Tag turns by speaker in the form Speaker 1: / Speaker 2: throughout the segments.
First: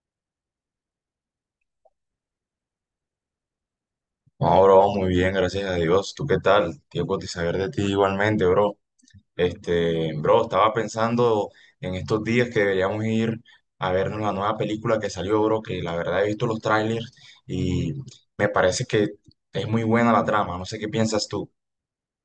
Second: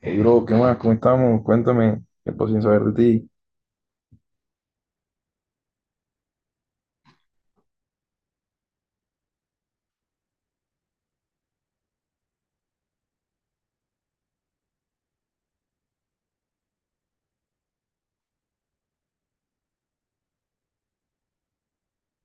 Speaker 1: Hey, bro, ¿qué más? ¿Cómo estamos? Cuéntame, tiempo sin saber de ti.
Speaker 2: No, bro, muy bien, gracias a Dios. ¿Tú qué tal? Tiempo de saber de ti igualmente, bro. Bro, estaba pensando en estos días que deberíamos ir a ver la nueva película que salió, bro, que la verdad he visto los trailers y me parece que es muy buena la trama. No sé qué piensas tú.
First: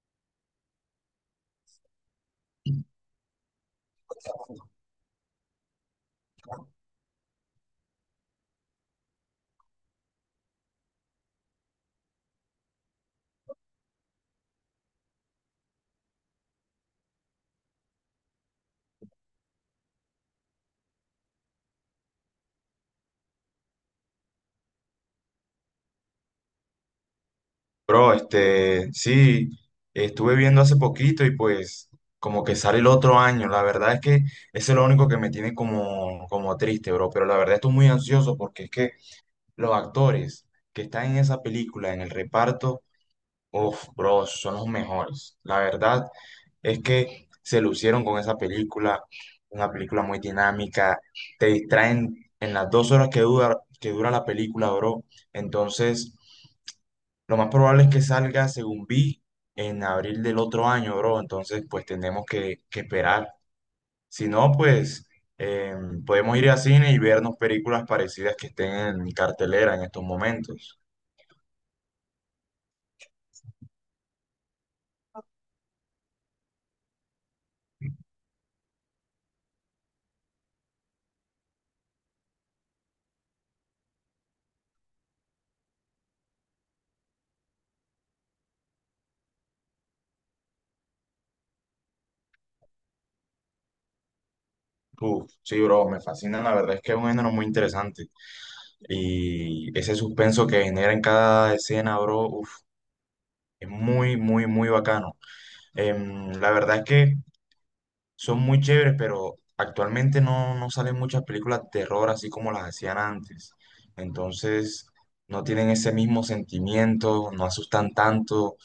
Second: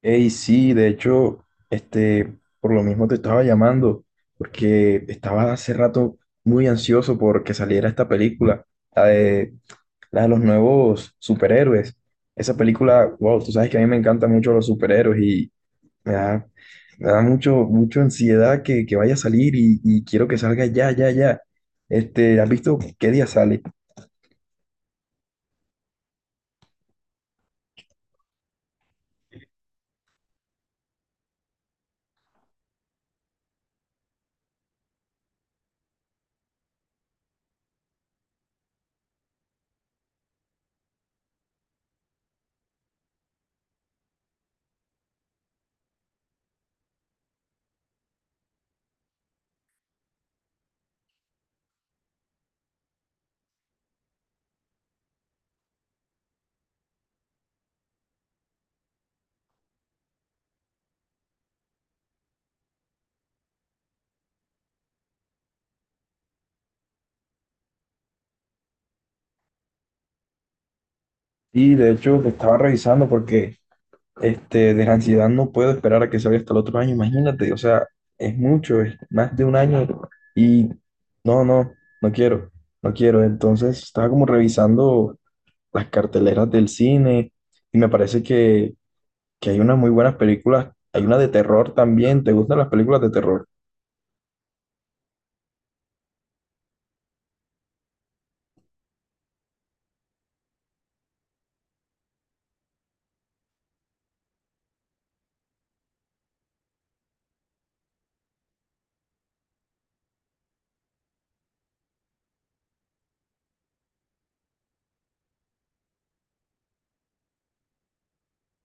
Speaker 1: Hey, sí, de hecho, por lo mismo te estaba llamando, porque estaba hace rato muy ansioso porque saliera esta película, la de, la de los nuevos superhéroes. Esa película, wow, tú sabes que a mí me encantan mucho los superhéroes y me da, me da mucho, mucho ansiedad que vaya a salir y quiero que salga ya, ya, ya. Este, ¿has visto qué día sale?
Speaker 2: Bro, sí, estuve viendo hace poquito y pues como que sale el otro año. La verdad es que eso es lo único que me tiene como triste, bro. Pero la verdad estoy muy ansioso porque es que los actores que están en esa película, en el reparto, uff, bro, son los mejores. La verdad es que se lucieron con esa película, una película muy dinámica, te distraen en las dos horas que dura la película, bro. Entonces, lo más probable es que salga, según vi, en abril del otro año, bro. Entonces, pues tenemos que esperar. Si no, pues podemos ir a cine y vernos películas parecidas que estén en cartelera en estos momentos.
Speaker 1: Y de hecho, te estaba revisando porque este, de la ansiedad no puedo esperar a que salga hasta el otro año, imagínate, o sea, es mucho, es más de un año y no, no, no quiero, no quiero. Entonces estaba como revisando las carteleras del cine y me parece que hay unas muy buenas películas, hay una de terror también, ¿te gustan las películas de terror?
Speaker 2: Uf, sí, bro, me fascina, la verdad es que es un género muy interesante y ese suspenso que genera en cada escena, bro, uf, es muy, muy, muy bacano. La verdad es que son muy chéveres, pero actualmente no salen muchas películas de terror así como las hacían antes. Entonces, no tienen ese mismo sentimiento, no asustan tanto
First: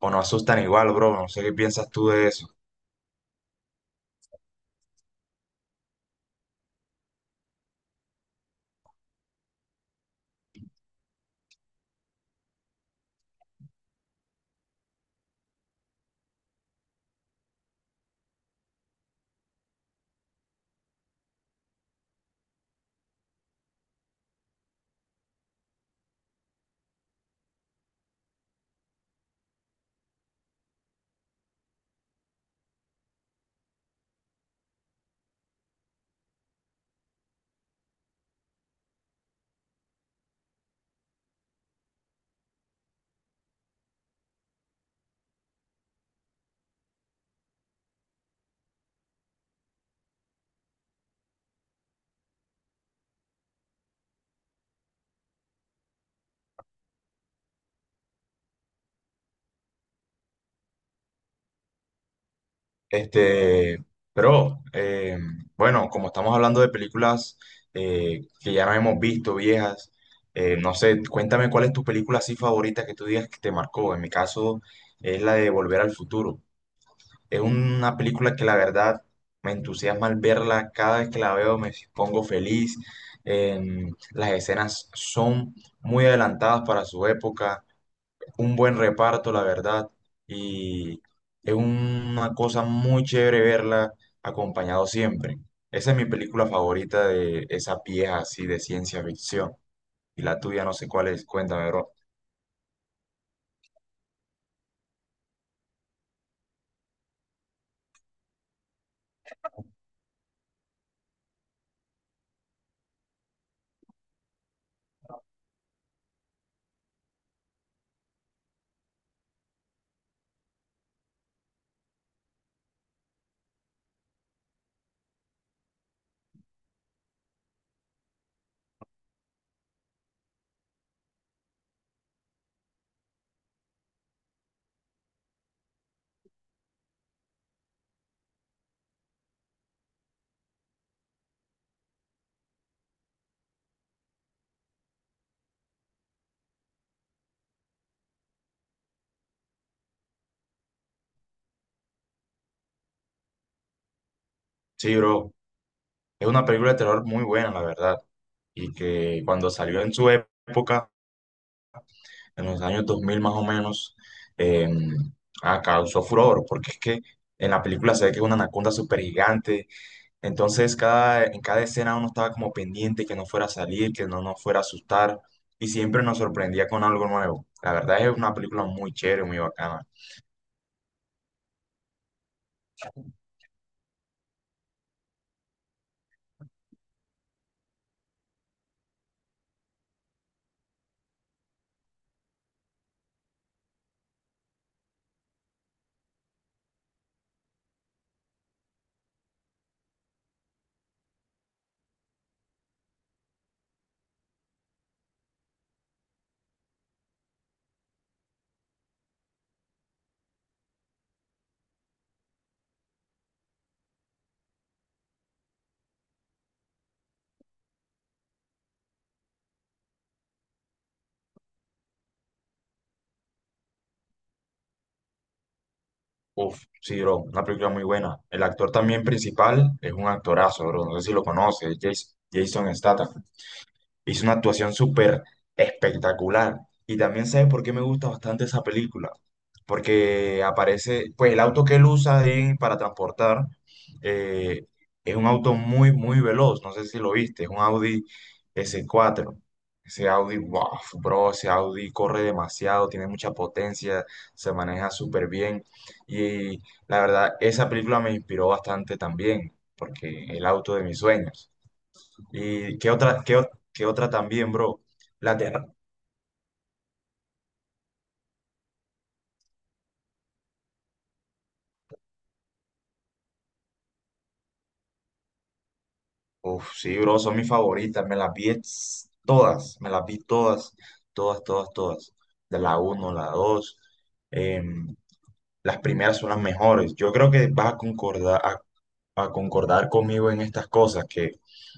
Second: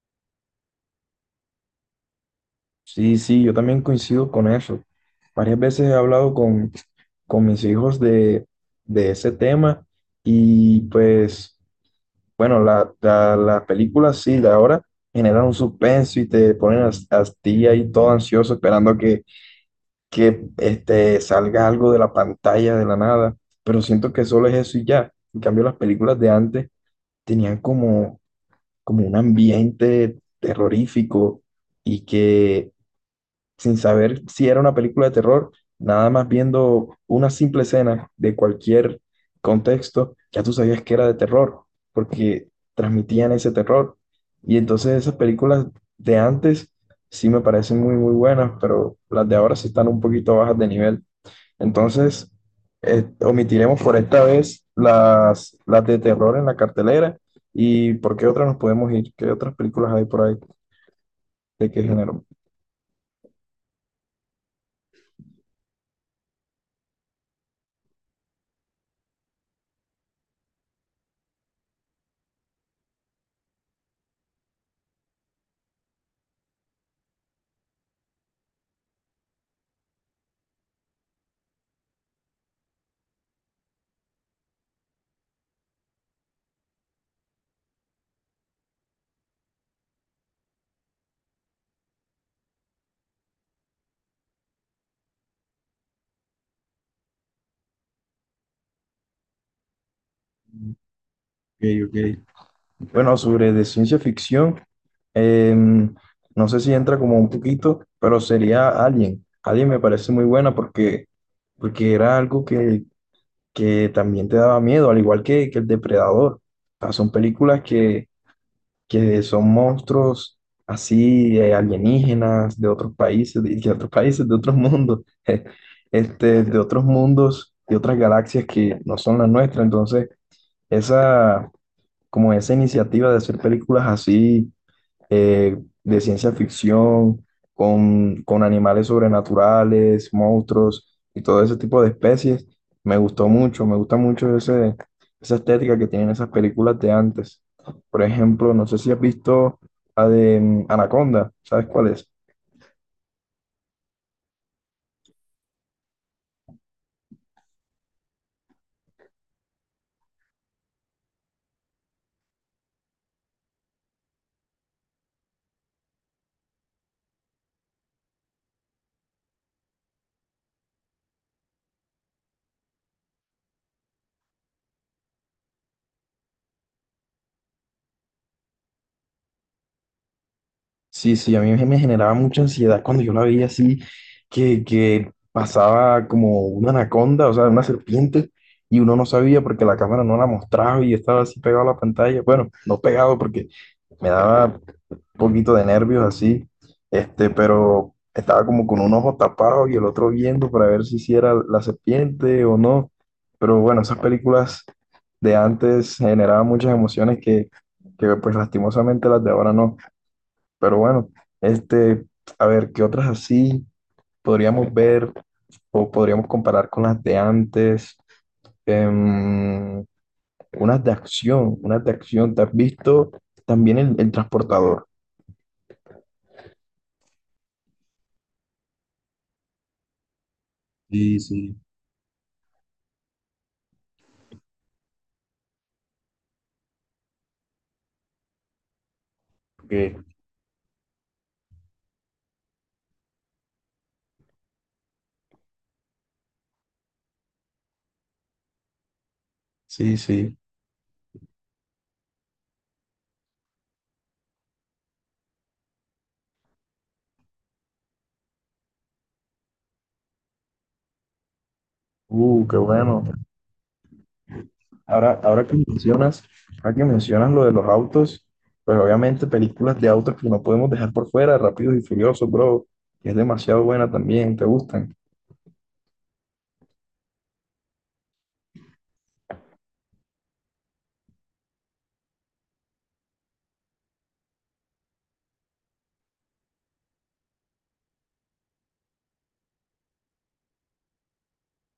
Speaker 2: o no asustan igual, bro, no sé qué piensas tú de eso.
Speaker 1: Sí, sí, yo también coincido con eso. Varias veces he hablado con mis hijos de ese tema y pues... Bueno, las películas sí, de ahora generan un suspenso y te ponen a ti ahí todo ansioso esperando que este, salga algo de la pantalla de la nada, pero siento que solo es eso y ya. En cambio, las películas de antes tenían como un ambiente terrorífico y que sin saber si era una película de terror, nada más viendo una simple escena de cualquier contexto, ya tú sabías que era de terror, porque transmitían ese terror. Y entonces esas películas de antes sí me parecen muy, muy buenas, pero las de ahora sí están un poquito bajas de nivel. Entonces, omitiremos por esta vez las de terror en la cartelera. ¿Y por qué otras nos podemos ir? ¿Qué otras películas hay por ahí? ¿De qué género?
Speaker 2: Este, pero eh, bueno, como estamos hablando de películas que ya no hemos visto, viejas, no sé, cuéntame cuál es tu película así favorita que tú digas que te marcó. En mi caso es la de Volver al Futuro. Es una película que la verdad me entusiasma al verla. Cada vez que la veo me pongo feliz. Las escenas son muy adelantadas para su época, un buen reparto, la verdad, y es una cosa muy chévere verla acompañado siempre. Esa es mi película favorita de esa pieza así de ciencia ficción. Y la tuya no sé cuál es,
Speaker 1: Ok,
Speaker 2: cuéntame, bro.
Speaker 1: ok. Bueno, sobre de ciencia ficción, em, no sé si entra como un poquito, pero sería Alien. Alien me parece muy buena porque, porque era algo que también te daba miedo, al igual que El Depredador. O sea, son películas que son monstruos así alienígenas de otros países, de otros países, de otros mundos, de otros mundos, de otras galaxias que no son las nuestras. Entonces, esa como esa iniciativa de hacer películas así eh, de ciencia ficción, con animales sobrenaturales, monstruos y todo ese tipo de especies. Me gustó mucho, me gusta mucho esa estética que tienen esas películas de antes. Por ejemplo, no sé si has visto la de Anaconda, ¿sabes cuál es?
Speaker 2: Sí, bro, es una película de terror muy buena, la verdad, y que cuando salió en su época, en los años 2000 más o menos, eh, causó furor, porque es que en la película se ve que es una anaconda súper gigante. Entonces, en cada escena uno estaba como pendiente que no fuera a salir, que no nos fuera a asustar, y siempre nos sorprendía con algo nuevo. La verdad es una película muy chévere, muy bacana.
Speaker 1: Sí, sí, a mí me generaba mucha ansiedad cuando yo la veía así, que pasaba como una anaconda, o sea, una serpiente, y uno no sabía porque la cámara no la mostraba y estaba así pegado a la pantalla. Bueno, no pegado porque me daba un poquito de nervios así, pero estaba como con un ojo tapado y el otro viendo para ver si sí era la serpiente o no. Pero bueno, esas películas de antes generaban muchas emociones que pues lastimosamente las de ahora no. Pero bueno, este, a ver, ¿qué otras así podríamos ver o podríamos comparar con las de antes? Em, unas de acción, unas de acción. ¿Te has visto también el transportador?
Speaker 2: Uf, sí, bro, una película muy buena. El actor también principal es un actorazo, bro, no sé si
Speaker 1: Sí,
Speaker 2: lo
Speaker 1: sí.
Speaker 2: conoces, Jason Statham. Hizo una actuación súper espectacular. Y también sabes por qué me gusta bastante esa película.
Speaker 1: Ok.
Speaker 2: Porque aparece, pues el auto que él usa ahí para transportar, eh, es un auto muy, muy veloz. No sé si lo viste, es un Audi S4.
Speaker 1: Sí,
Speaker 2: Ese
Speaker 1: sí.
Speaker 2: Audi, wow, bro, ese Audi corre demasiado, tiene mucha potencia, se maneja súper bien. Y la verdad, esa película me inspiró bastante también, porque el auto de mis sueños.
Speaker 1: Qué
Speaker 2: ¿Y qué
Speaker 1: bueno.
Speaker 2: otra, qué otra también, bro?
Speaker 1: Ahora,
Speaker 2: La
Speaker 1: ahora que
Speaker 2: terra.
Speaker 1: mencionas, ahora que mencionas lo de los autos, pues obviamente películas de autos que no podemos dejar por fuera, Rápidos y Furiosos, bro, que es demasiado buena también, ¿te gustan?
Speaker 2: Uf, sí, bro, son mis favoritas. Me las vi ex- Todas, me las vi todas, todas, todas, todas. De la uno la dos, em, las primeras son las mejores. Yo creo que vas a a concordar conmigo en estas cosas, que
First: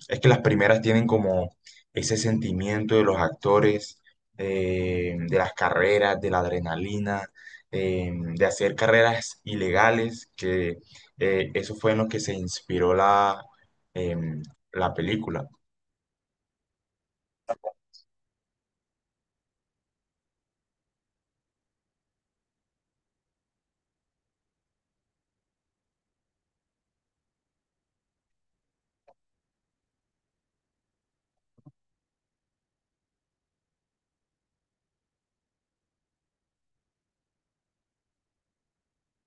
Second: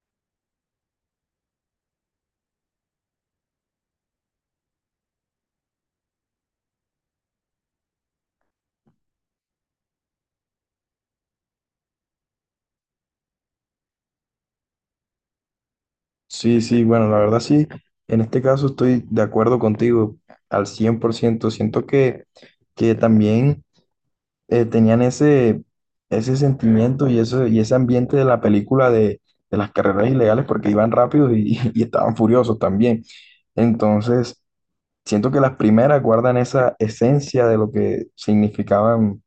Speaker 2: es que las primeras tienen como ese sentimiento de los actores, de las carreras, de la adrenalina, de hacer carreras ilegales, que eso fue en lo que se inspiró em, la película.
Speaker 1: Sí, sí, bueno, la verdad sí, en este caso estoy de acuerdo contigo al 100%. Siento que también tenían ese sentimiento y ese ambiente de la película de las carreras ilegales porque iban rápidos y estaban furiosos también. Entonces, siento que las primeras guardan esa esencia de lo que significaban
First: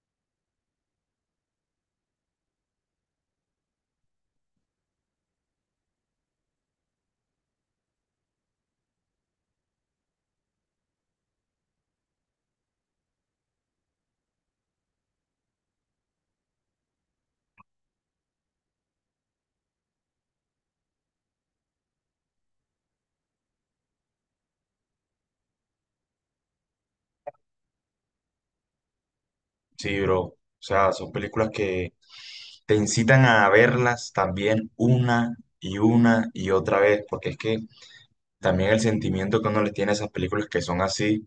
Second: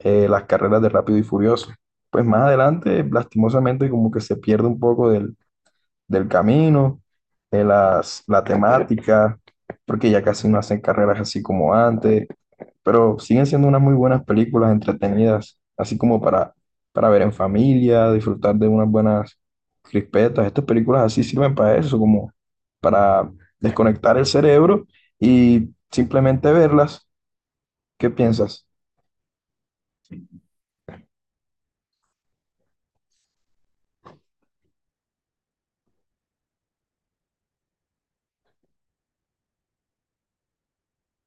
Speaker 1: las carreras de Rápido y Furioso. Pues más adelante, lastimosamente, como que se pierde un poco del camino, la temática, porque ya casi no hacen carreras así como antes, pero siguen siendo unas muy buenas películas entretenidas, así como para ver en familia, disfrutar de unas buenas crispetas. Estas películas así sirven para eso, como para desconectar el cerebro y simplemente verlas. ¿Qué piensas?
Speaker 2: Sí, bro. O sea, son películas que te incitan a verlas también una y otra vez, porque es que también el sentimiento que uno le tiene a esas películas que son así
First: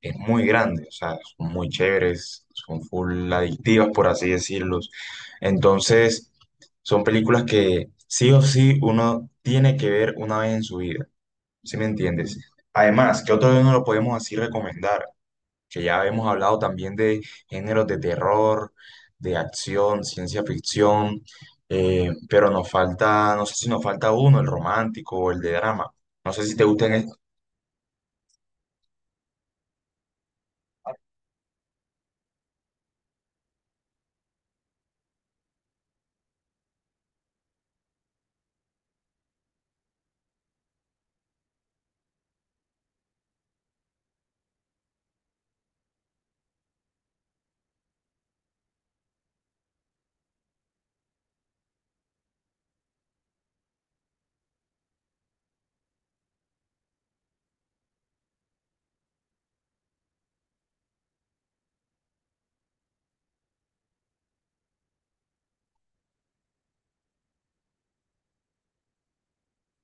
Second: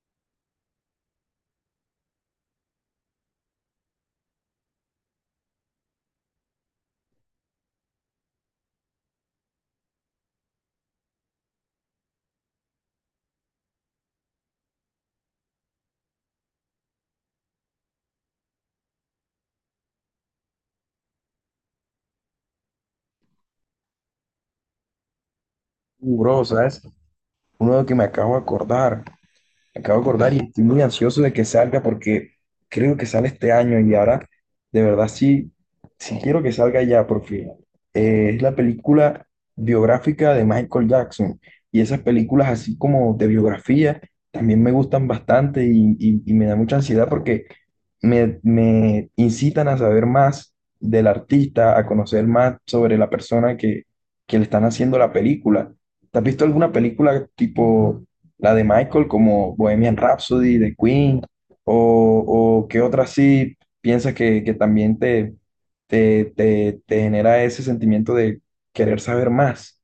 Speaker 2: es muy grande, o sea, son muy chéveres, son full adictivas, por así decirlos. Entonces, son películas que sí o sí uno tiene que ver una vez en su vida, ¿sí me entiendes? Además, ¿qué otro no lo podemos así recomendar? Que ya hemos hablado también de géneros de terror, de acción, ciencia ficción, pero nos falta, no sé si nos falta uno, el romántico o el de drama. No
Speaker 1: Bro,
Speaker 2: sé si te
Speaker 1: ¿sabes?
Speaker 2: gustan.
Speaker 1: Uno de que me acabo de acordar. Acabo de acordar y estoy muy ansioso de que salga porque creo que sale este año y ahora de verdad sí, sí quiero que salga ya porque es la película biográfica de Michael Jackson y esas películas así como de biografía también me gustan bastante y me da mucha ansiedad porque me incitan a saber más del artista, a conocer más sobre la persona que le están haciendo la película. ¿Te has visto alguna película tipo... la de Michael como Bohemian Rhapsody de Queen o, o qué otra sí piensas que también te genera ese sentimiento de querer saber más.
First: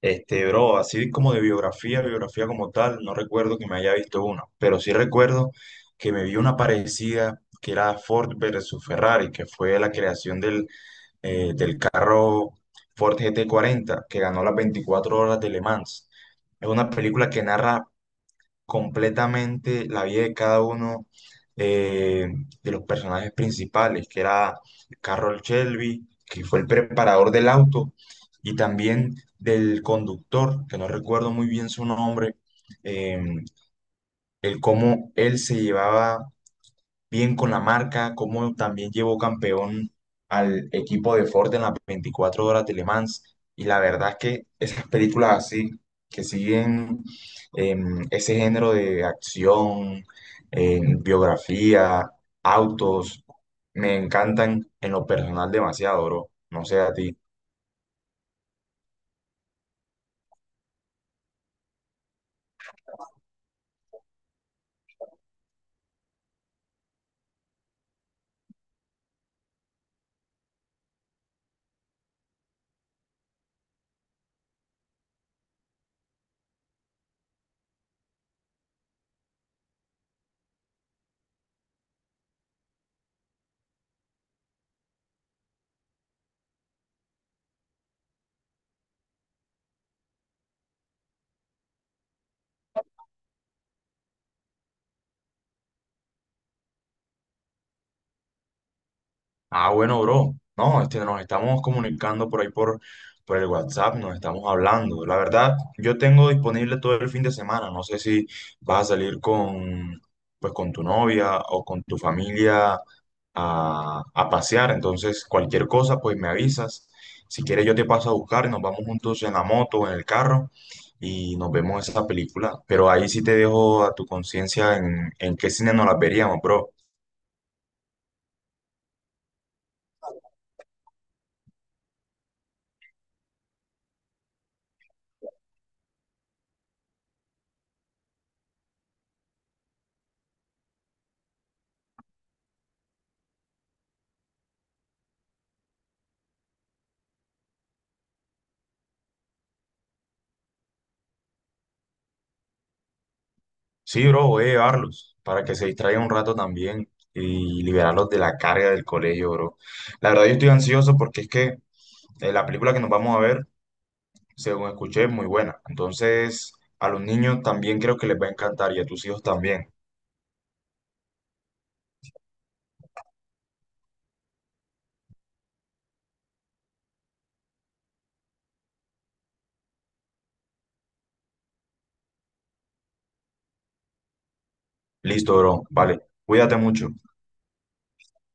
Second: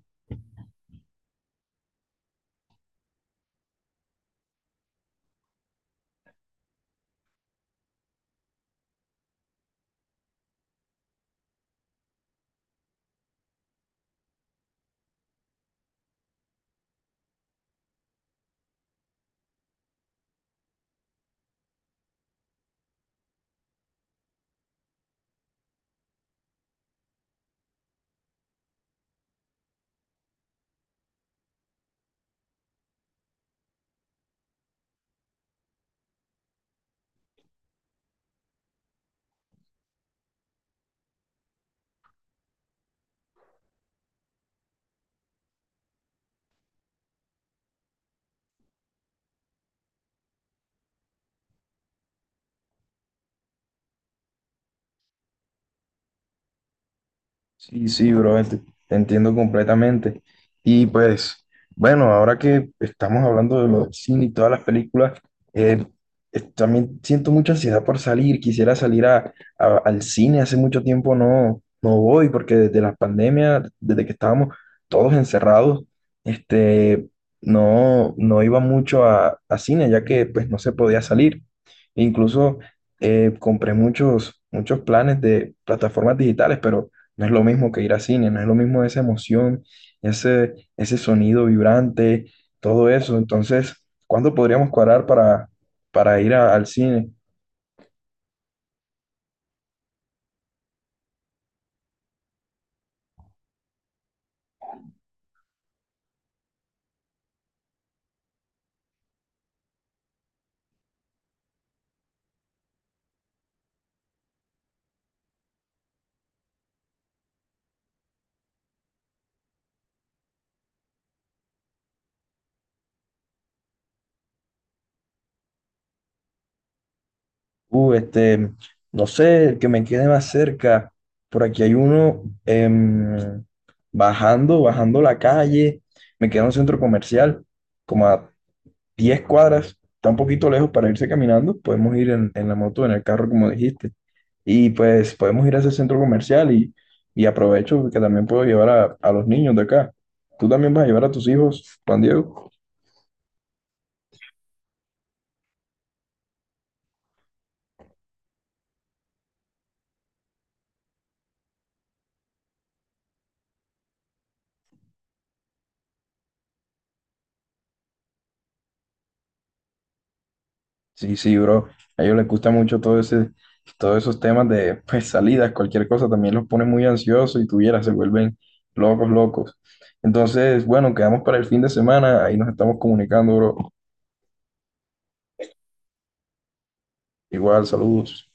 Speaker 2: Bro, así como de biografía como tal, no recuerdo que me haya visto una, pero sí recuerdo que me vi una parecida que era Ford versus Ferrari, que fue la creación del carro Ford GT40, que ganó las 24 horas de Le Mans. Es una película que narra completamente la vida de cada uno, eh, de los personajes principales, que era Carroll Shelby, que fue el preparador del auto, y también del conductor, que no recuerdo muy bien su nombre. eh, el cómo él se llevaba bien con la marca, como también llevó campeón al equipo de Ford en las 24 horas de Le Mans. Y la verdad es que esas películas así, que siguen ese género de acción, biografía, autos, me encantan en lo personal demasiado, bro. No sé a ti.
Speaker 1: Sí, sí, bro, te entiendo completamente. Y pues, bueno, ahora que estamos hablando de los cine y todas las películas, eh, también siento mucha ansiedad por salir. Quisiera salir al cine. Hace mucho tiempo no voy porque desde la pandemia, desde que estábamos todos encerrados, este, no iba mucho a cine ya que pues no se podía salir. Incluso compré muchos, muchos planes de plataformas digitales, pero no es lo mismo que ir a cine, no es lo mismo esa emoción, ese sonido vibrante, todo eso. Entonces, ¿cuándo podríamos cuadrar para ir al cine?
Speaker 2: Ah, bueno, bro. No, nos estamos comunicando por ahí por el WhatsApp, nos estamos hablando. La verdad, yo tengo disponible todo el fin de semana. No sé si vas a salir con, pues, con tu novia o con tu familia a pasear. Entonces, cualquier cosa, pues me avisas. Si quieres, yo te paso a buscar y nos vamos juntos en la moto o en el carro y nos vemos esa película. Pero ahí sí te dejo a tu conciencia en qué cine nos la veríamos, bro.
Speaker 1: Uh, este, no sé, el que me quede más cerca. Por aquí hay uno bajando, bajando la calle. Me queda un centro comercial, como a 10 cuadras, está un poquito lejos para irse caminando, podemos ir en la moto, en el carro, como dijiste, y pues podemos ir a ese centro comercial y aprovecho que también puedo llevar a los niños de acá. ¿Tú también vas a llevar a tus hijos, Juan Diego?
Speaker 2: Sí, bro, voy a llevarlos para que se distraigan un rato también y liberarlos de la carga del colegio, bro. La verdad, yo estoy ansioso porque es que la película que nos vamos a ver, según escuché, es muy buena. Entonces, a los niños también creo que les va a encantar y a tus hijos también.
Speaker 1: Sí, sí, bro, a ellos les gusta mucho todo ese, todos esos temas de pues, salidas, cualquier cosa, también los pone muy ansiosos y tuvieras, se vuelven locos, locos. Entonces, bueno, quedamos para el fin de semana, ahí nos estamos comunicando, bro.
Speaker 2: Listo, bro. Vale, cuídate mucho.
Speaker 1: Igual, saludos.